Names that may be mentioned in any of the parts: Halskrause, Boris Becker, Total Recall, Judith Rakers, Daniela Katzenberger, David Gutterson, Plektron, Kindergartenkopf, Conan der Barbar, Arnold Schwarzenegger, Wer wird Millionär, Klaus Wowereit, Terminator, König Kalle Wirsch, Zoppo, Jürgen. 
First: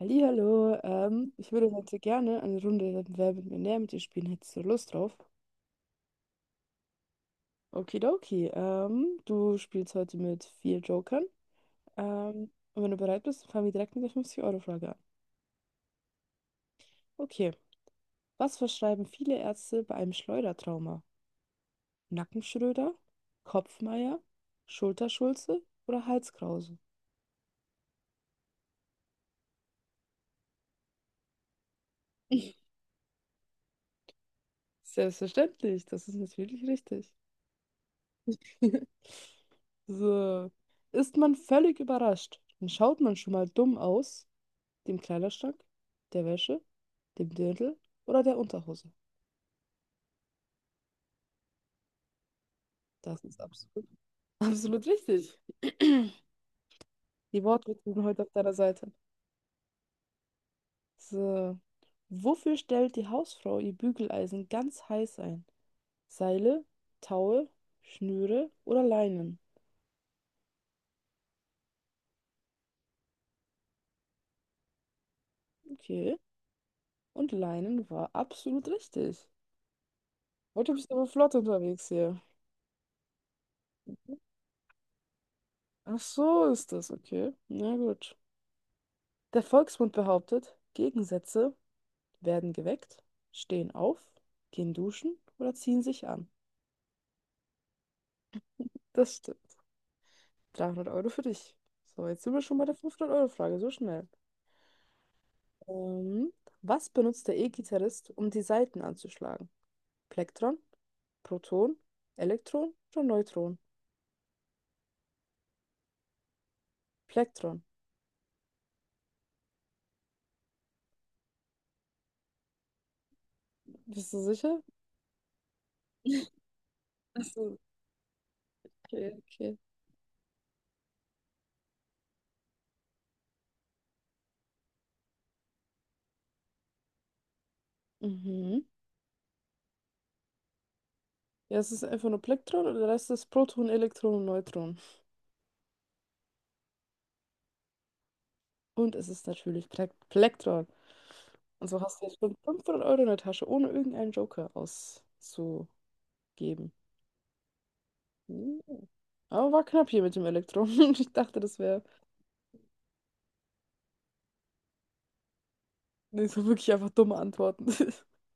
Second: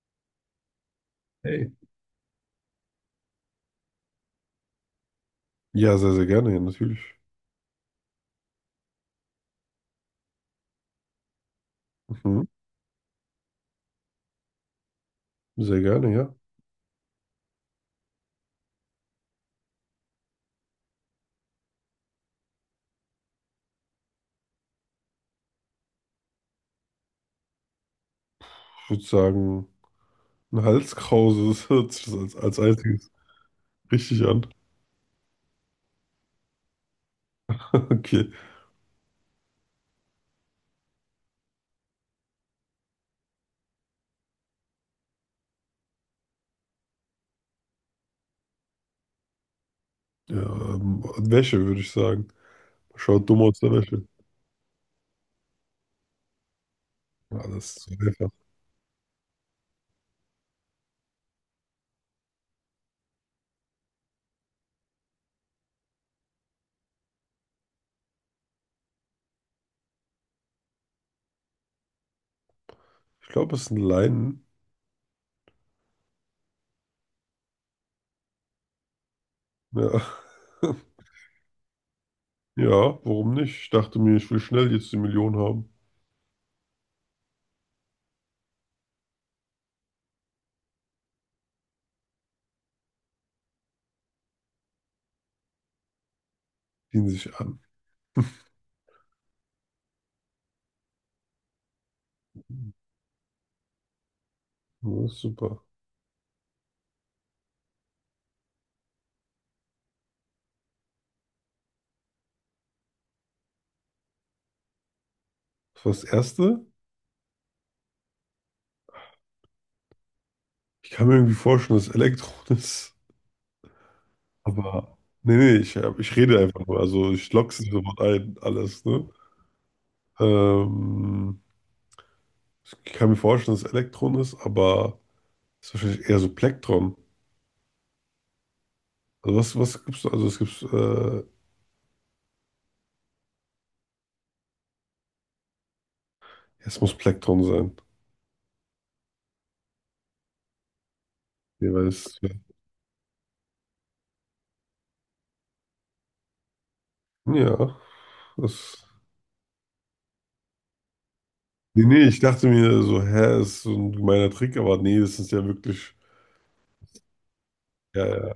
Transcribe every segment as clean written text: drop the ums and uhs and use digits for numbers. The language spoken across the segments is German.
Hallihallo, ich würde Hey. heute gerne eine Runde Wer wird Millionär mit dir spielen. Hättest du Lust drauf? Ja, sehr, sehr gerne, ja, natürlich. Okidoki, du spielst heute mit vier Jokern. Mhm. Und wenn du bereit bist, fangen wir direkt mit der 50-Euro-Frage an. Sehr gerne, ja. Okay, was verschreiben viele Ärzte bei einem Schleudertrauma? Nackenschröder, Kopfmeier, Schulterschulze oder Halskrause? Ich würde sagen, ein Halskrause, das hört sich das als einziges richtig an. Selbstverständlich, das ist natürlich richtig. Okay. So. Ist man völlig überrascht, dann schaut man schon mal dumm aus dem Kleiderschrank, der Wäsche, dem Dirndl oder der Unterhose? Ja, ähm, Wäsche, würde ich sagen. Das Schaut ist dumm aus der absolut, Wäsche. absolut richtig. Ja, Die das ist Wortwitze so sind heute auf einfach. deiner Seite. So. Wofür stellt die Hausfrau ihr Bügeleisen ganz heiß ein? Seile, Taue, Schnüre oder Leinen? Ich glaube, es sind Leinen. Okay. Und Leinen war absolut richtig. Ja. Heute bist du aber flott unterwegs hier. Ja, warum nicht? Ich dachte mir, ich will schnell jetzt die Million haben. Ach so ist das, okay. Na gut. Der Volksmund behauptet, Gegensätze werden geweckt, stehen auf, gehen duschen oder ziehen sich an. Ziehen sich an. Das stimmt. 300 Euro für dich. So, jetzt sind wir schon bei der 500-Euro-Frage, so schnell. Ja, ist super. Ähm, was benutzt der E-Gitarrist, um die Saiten anzuschlagen? Plektron, Proton, Elektron oder Neutron? Das war das Erste. Plektron. Ich kann mir irgendwie vorstellen, dass Elektron ist. Bist du sicher? Aber nee, nee, ich rede einfach nur. Also ich Achso, lock's nicht sofort ein, alles, ne? okay, okay. Ähm, Ich kann mir vorstellen, dass es Elektron ist, aber es ist wahrscheinlich eher so Plektron. Mhm. Also was gibt's da? Also es gibt, ja, Ja, es ist einfach nur Plektron und der Rest ist Proton, Elektron und Neutron. es muss Plektron sein. Und es ist natürlich Plektron. Und so hast du jetzt Jeweils. Ja, schon 500 Euro in der Tasche, ohne irgendeinen Joker auszugeben. ja, Hm. das. Aber war knapp hier mit dem Elektro. Ich dachte, das wäre Nee, nee, ich dachte mir so, hä, ist so ein gemeiner Trick, aber nee, das ist ja wirklich. nicht so wirklich einfach dumme Antworten. Ja, ja,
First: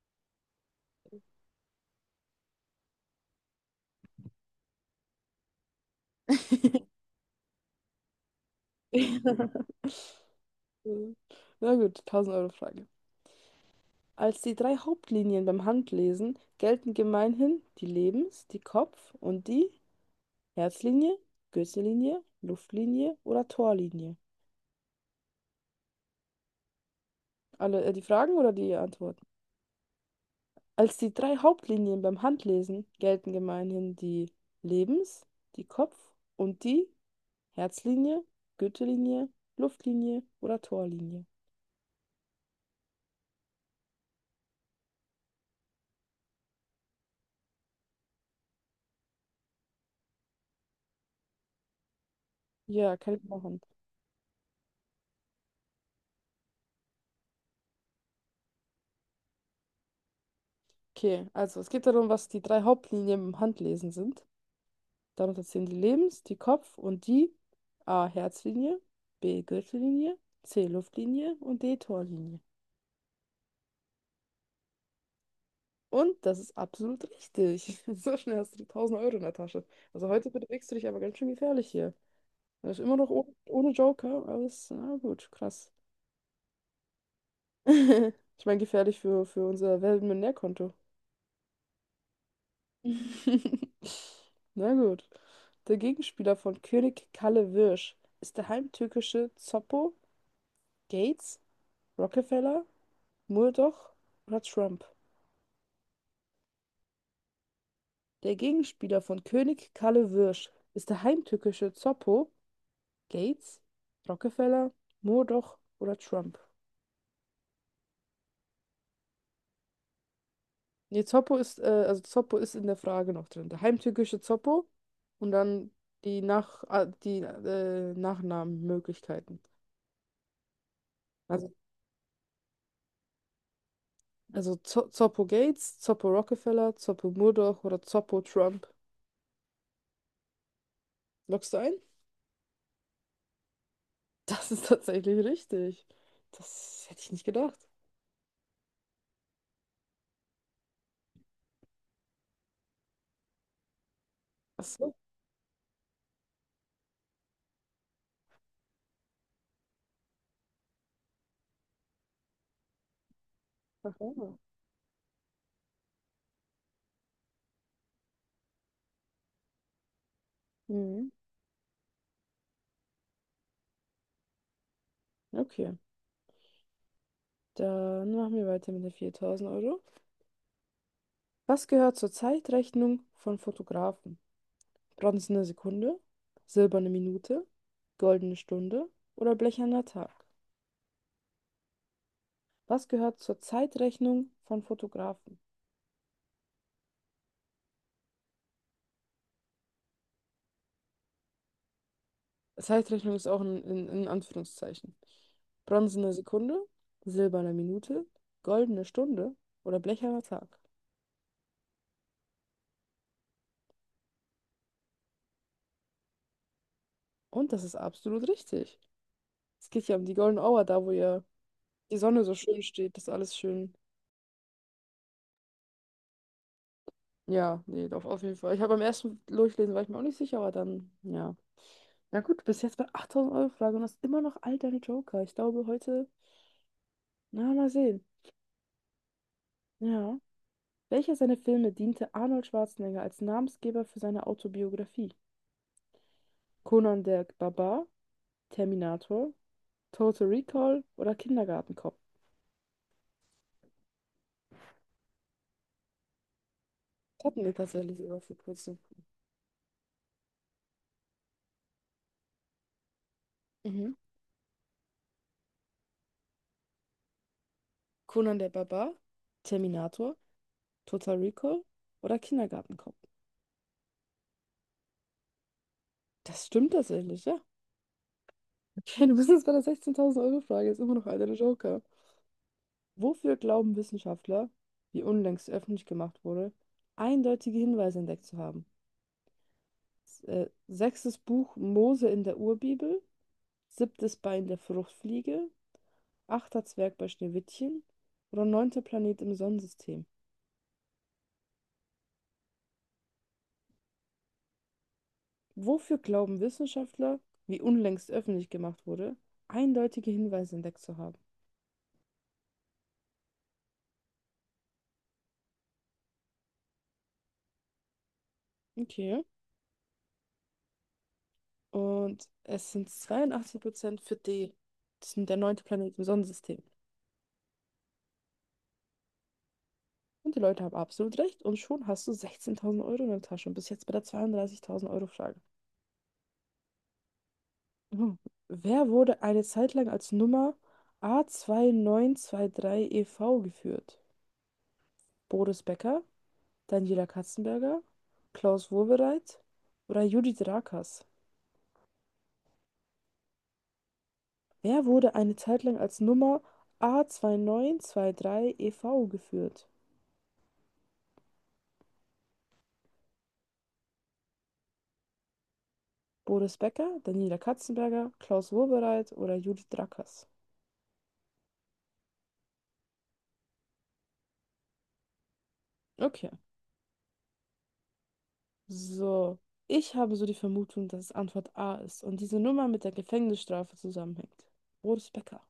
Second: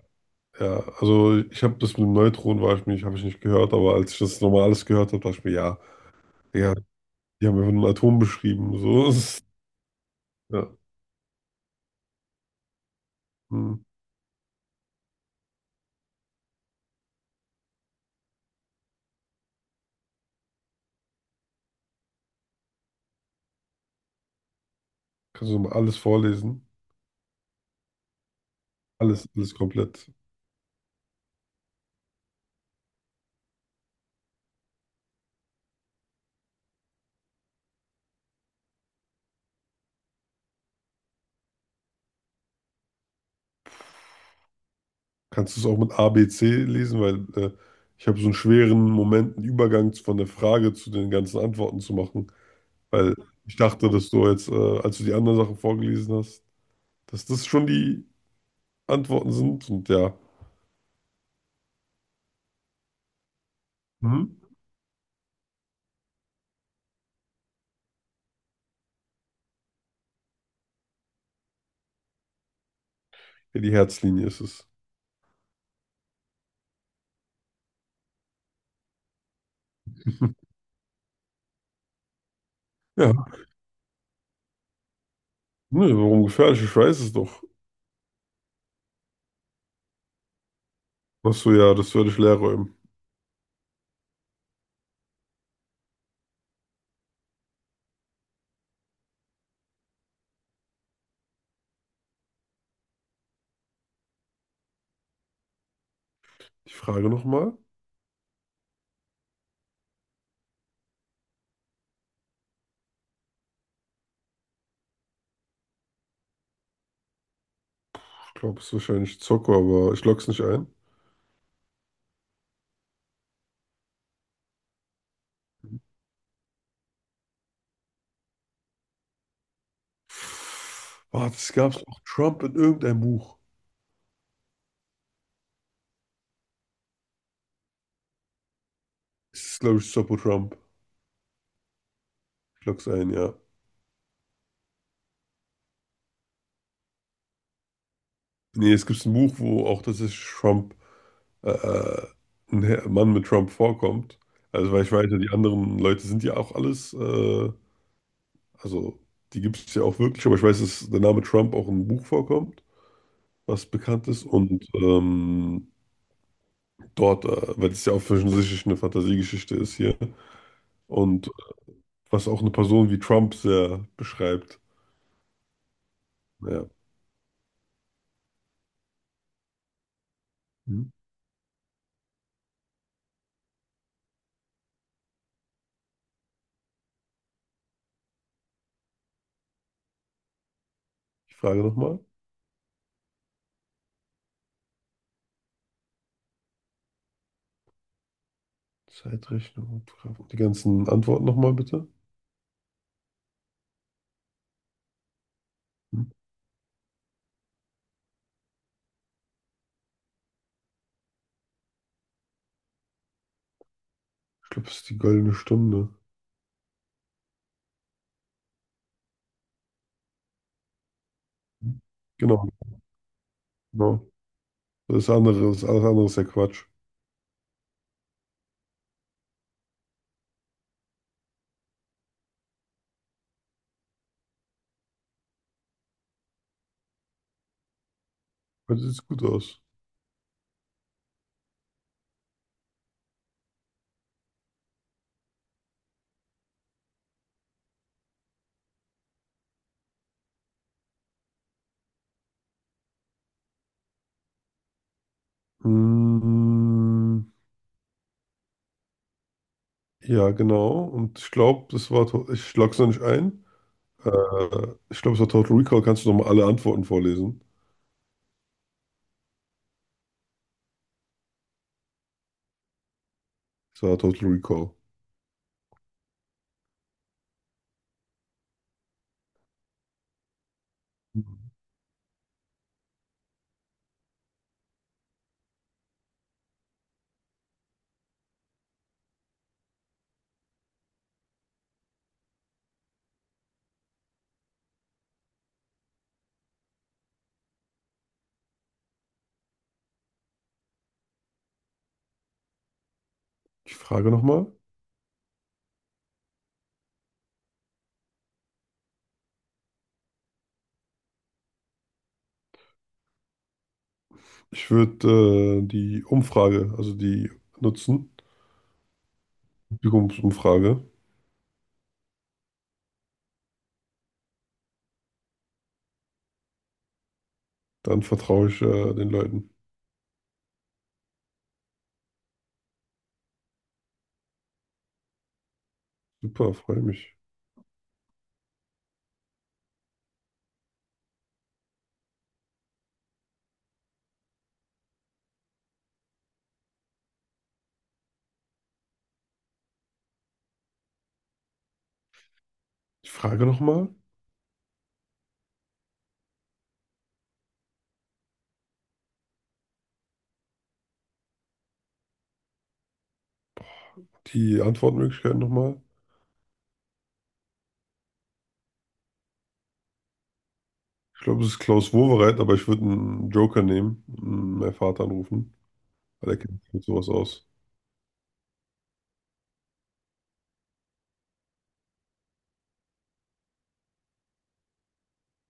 ja. Also ich habe das mit dem Neutron, war ich mich, habe ich nicht gehört, aber als ich das nochmal alles gehört habe, dachte ich mir, ja, ja, die haben einfach nur ein Atom beschrieben. So. Ja. Ja. Na gut, 1000-Euro-Frage. Hm. Als die drei Hauptlinien beim Handlesen gelten gemeinhin die Lebens-, die Kopf- und die Herzlinie, Gürtellinie, Luftlinie oder Torlinie. Kannst du mal alles vorlesen? Alle, die Fragen oder die Antworten? Alles, alles komplett. Als die drei Hauptlinien beim Handlesen gelten gemeinhin die Lebens-, die Kopf- und die Herzlinie, Gürtellinie, Luftlinie oder Torlinie. Kannst du es auch mit A, B, C lesen? Weil äh, ich habe so einen schweren Moment, einen Übergang von der Frage zu den ganzen Antworten zu machen. Ja, kann Weil ich ich machen. dachte, dass du jetzt, als du die anderen Sachen vorgelesen hast, dass das schon die Antworten sind. Und ja, Okay, also es geht darum, was die drei Hauptlinien beim Handlesen sind. mhm. Darunter zählen die Lebens-, die Kopf- und die A. Herzlinie, B. Gürtellinie, C. Luftlinie und D. Torlinie. Ja, die Herzlinie ist es. Und das ist absolut richtig. So schnell hast du 1000 Euro in der Tasche. Also heute bewegst du dich aber ganz schön gefährlich hier. Er ist immer noch Ja, ohne Joker, aber ist, na gut, krass. ne, warum gefährlich? Ich weiß es doch. Ich meine, gefährlich für unser Weltmillionärkonto. Achso, ja, das werde ich leer räumen. Na gut. Der Gegenspieler von König Kalle Wirsch ist der heimtückische Zoppo, Gates, Rockefeller, Murdoch oder Trump. Ich frage nochmal. Der Gegenspieler von König Kalle Wirsch ist der heimtückische Zoppo, Gates, Rockefeller, Murdoch oder Trump. Ich glaube, es ist wahrscheinlich Zocco, aber ich log's nicht ein. Nee, Zoppo ist, also Zoppo ist in der Frage noch drin. Der heimtückische Zoppo und dann die, Nachnamenmöglichkeiten. Boah, Also, das gab es auch Trump in irgendeinem Buch. also Zo Zoppo Gates, Zoppo Rockefeller, Zoppo Murdoch oder Zoppo Trump. Es ist, glaube ich, Sopo Trump. Loggst du ein? Ich log's ein, ja. Das ist tatsächlich richtig. Das hätte ich nicht gedacht. Nee, es gibt ein Buch, wo auch das ist Trump, äh, äh, ein Herr- Mann mit Trump vorkommt. Ach Also, weil ich so. weiß ja, die anderen Leute sind ja auch alles, also die gibt es ja auch wirklich, aber ich weiß, dass der Name Trump auch im Buch vorkommt, was Ach bekannt ist. ja. Und dort, weil es ja auch offensichtlich eine Fantasiegeschichte ist hier. Mhm. Und was auch eine Person wie Trump sehr beschreibt. Okay. Ja. Dann machen wir weiter mit den 4000 Euro. Was gehört zur Zeitrechnung von Fotografen? Bronzene Sekunde, silberne Minute, goldene Stunde oder blecherner Tag? Ich frage nochmal. Was gehört zur Zeitrechnung von Fotografen? Zeitrechnung und Grafik. Die ganzen Antworten nochmal bitte. Zeitrechnung ist auch in Anführungszeichen. Hm? Bronzene Sekunde, silberne Minute, goldene Stunde oder blecherner Tag. Ich glaube, es ist die goldene Stunde. Und das ist absolut richtig. Es geht ja um die Golden Hour, da wo ja die Sonne so Genau, schön steht, dass alles schön. genau. Das andere, das alles andere ist ja Quatsch. Ja, nee, auf jeden Fall. Ich habe beim ersten Durchlesen war ich mir auch nicht sicher, aber dann, ja. Na gut, bis jetzt bei 8000 Euro Frage und hast immer noch all deine Joker. Ich glaube, heute, na, mal sehen. Heute sieht es gut aus. Ja. Welcher seiner Filme diente Arnold Schwarzenegger als Namensgeber für seine Autobiografie? Conan der Barbar, Terminator, Total Recall oder Kindergartenkopf? Das Hm, hatten wir tatsächlich sogar vor kurzem. ja, genau. Und ich glaube, das war, ich log's noch nicht ein. Mhm. Ich glaube, es war Total Recall. Kannst du nochmal alle Antworten vorlesen? Conan der Barbar, Terminator, Total Recall oder Kindergartenkopf? Es war Total Recall. Das stimmt tatsächlich, ja. Okay, du bist jetzt bei der 16.000-Euro-Frage, ist immer noch einer der Joker. Wofür glauben Wissenschaftler, wie unlängst öffentlich gemacht wurde, eindeutige Hinweise entdeckt zu haben? Sechstes Buch Mose in der Urbibel, siebtes Bein der Fruchtfliege, achter Zwerg bei Schneewittchen oder neunter Planet im Sonnensystem. Ich frage nochmal. Wofür glauben Wissenschaftler, wie unlängst öffentlich gemacht wurde, eindeutige Hinweise entdeckt zu haben? Ich würde die Umfrage, also die nutzen, Okay. Publikumsumfrage. Und es sind 82% für D. Das ist der neunte Planet im Sonnensystem. Dann vertraue ich den Leuten. Und die Leute haben absolut recht. Und schon hast du 16.000 Euro in der Tasche. Und bist jetzt bei der 32.000 Euro Frage. Super, freue mich. Mhm. Wer wurde eine Zeit lang als Nummer A2923EV zwei neun zwei neun geführt? Boris Becker, Daniela Katzenberger, Klaus Wowereit oder Judith Rakers? Die Frage nochmal, Wer wurde eine Zeit lang als Nummer A2923EV zwei neun zwei neun geführt? die Antwortmöglichkeiten nochmal. Boris Becker, Daniela Katzenberger, Klaus Wowereit oder Judith Drackers. Ich glaube, es ist Klaus Wowereit, aber ich würde einen Joker nehmen und meinen Vater anrufen, Okay, weil er kennt sich mit sowas aus. so. Ich habe so die Vermutung, dass es Antwort A ist und diese Nummer mit der Gefängnisstrafe zusammenhängt. Boris Becker.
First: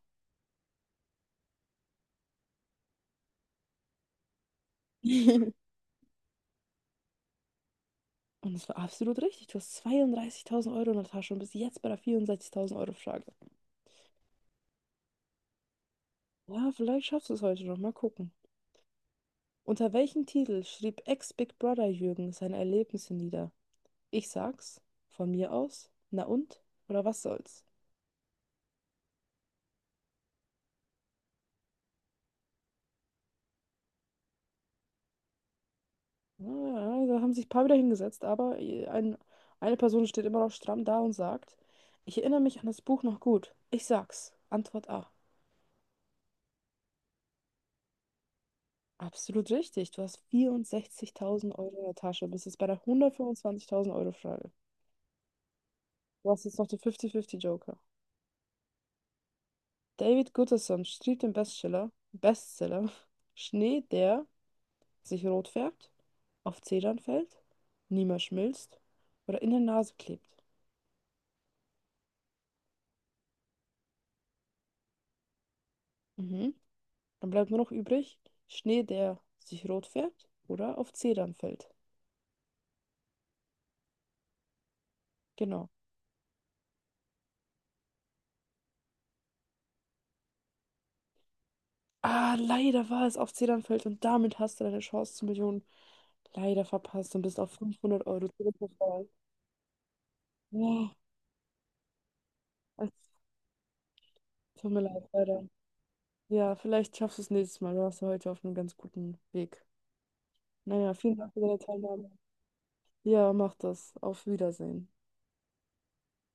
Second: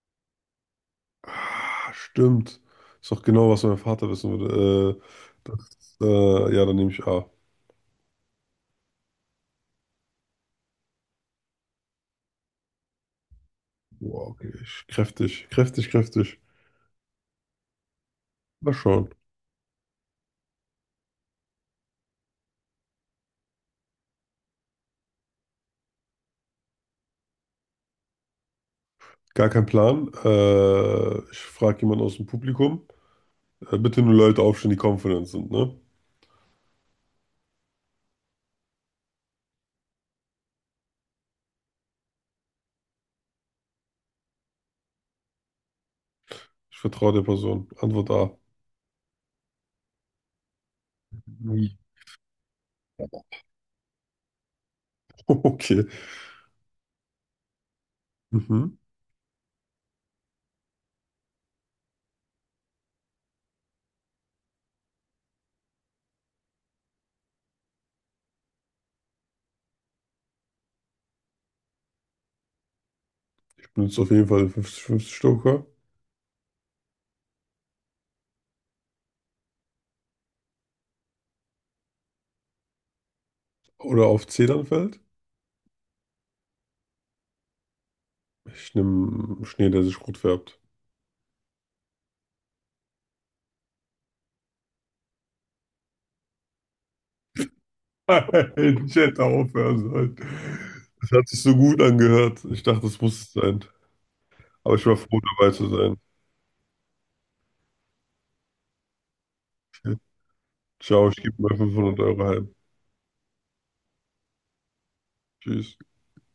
Ah, stimmt. Ist doch genau, was mein Vater wissen würde. Ja, dann nehme ich A. Und es war absolut richtig. Du hast 32.000 Euro in der Tasche und bist jetzt bei der 64.000 Euro Frage. Wow, okay. Ich, kräftig, kräftig, kräftig. Ja, vielleicht schaffst du es heute noch. Mal gucken. Mal schauen. Unter welchem Titel schrieb Ex-Big Brother Jürgen seine Erlebnisse nieder? Ich sag's. Von mir aus? Na und? Oder was soll's? Gar kein Plan. Ich frage jemanden aus dem Publikum. Bitte nur Leute aufstellen, die confident sind, ne? Ja, da haben sich ein paar wieder hingesetzt, aber ein, eine Person steht immer noch stramm da und sagt, ich erinnere mich an das Buch noch gut. Ich sag's. Antwort A. Ich vertraue der Person. Antwort A. Absolut richtig. Du hast vierundsechzigtausend Mhm. Euro in der Tasche. Bist jetzt bei der 125.000 Euro Frage. Okay. Du hast jetzt noch den 50-50 Joker. Mhm. David Gutterson schrieb den Bestseller Schnee, der sich rot färbt, auf Zedern fällt, niemals schmilzt oder in der Nase klebt. Benutzt auf jeden Fall 50-50 stoker. Mhm. Dann bleibt nur noch übrig Schnee, der sich rot färbt oder auf Zedern fällt. Oder auf Zedernfeld. Genau. Ich nehme Schnee, der sich rot färbt. Ah, leider war es auf Zedern fällt und damit hast du deine Chance zur Million leider verpasst und bist auf 500 Euro Ich zurückgefallen. hätte aufhören sollen. Ja, Das hat sich so gut angehört. Ich dachte, es das muss es sein. tut Aber mir ich war leid, froh, leider. dabei zu sein. Ja, vielleicht schaffst du es nächstes Mal. Du warst ja heute auf einem ganz guten Weg. Naja, Ciao, vielen ich Dank für gebe mal deine 500 Teilnahme. Euro heim. Ja, mach das. Auf Wiedersehen. Tschüss.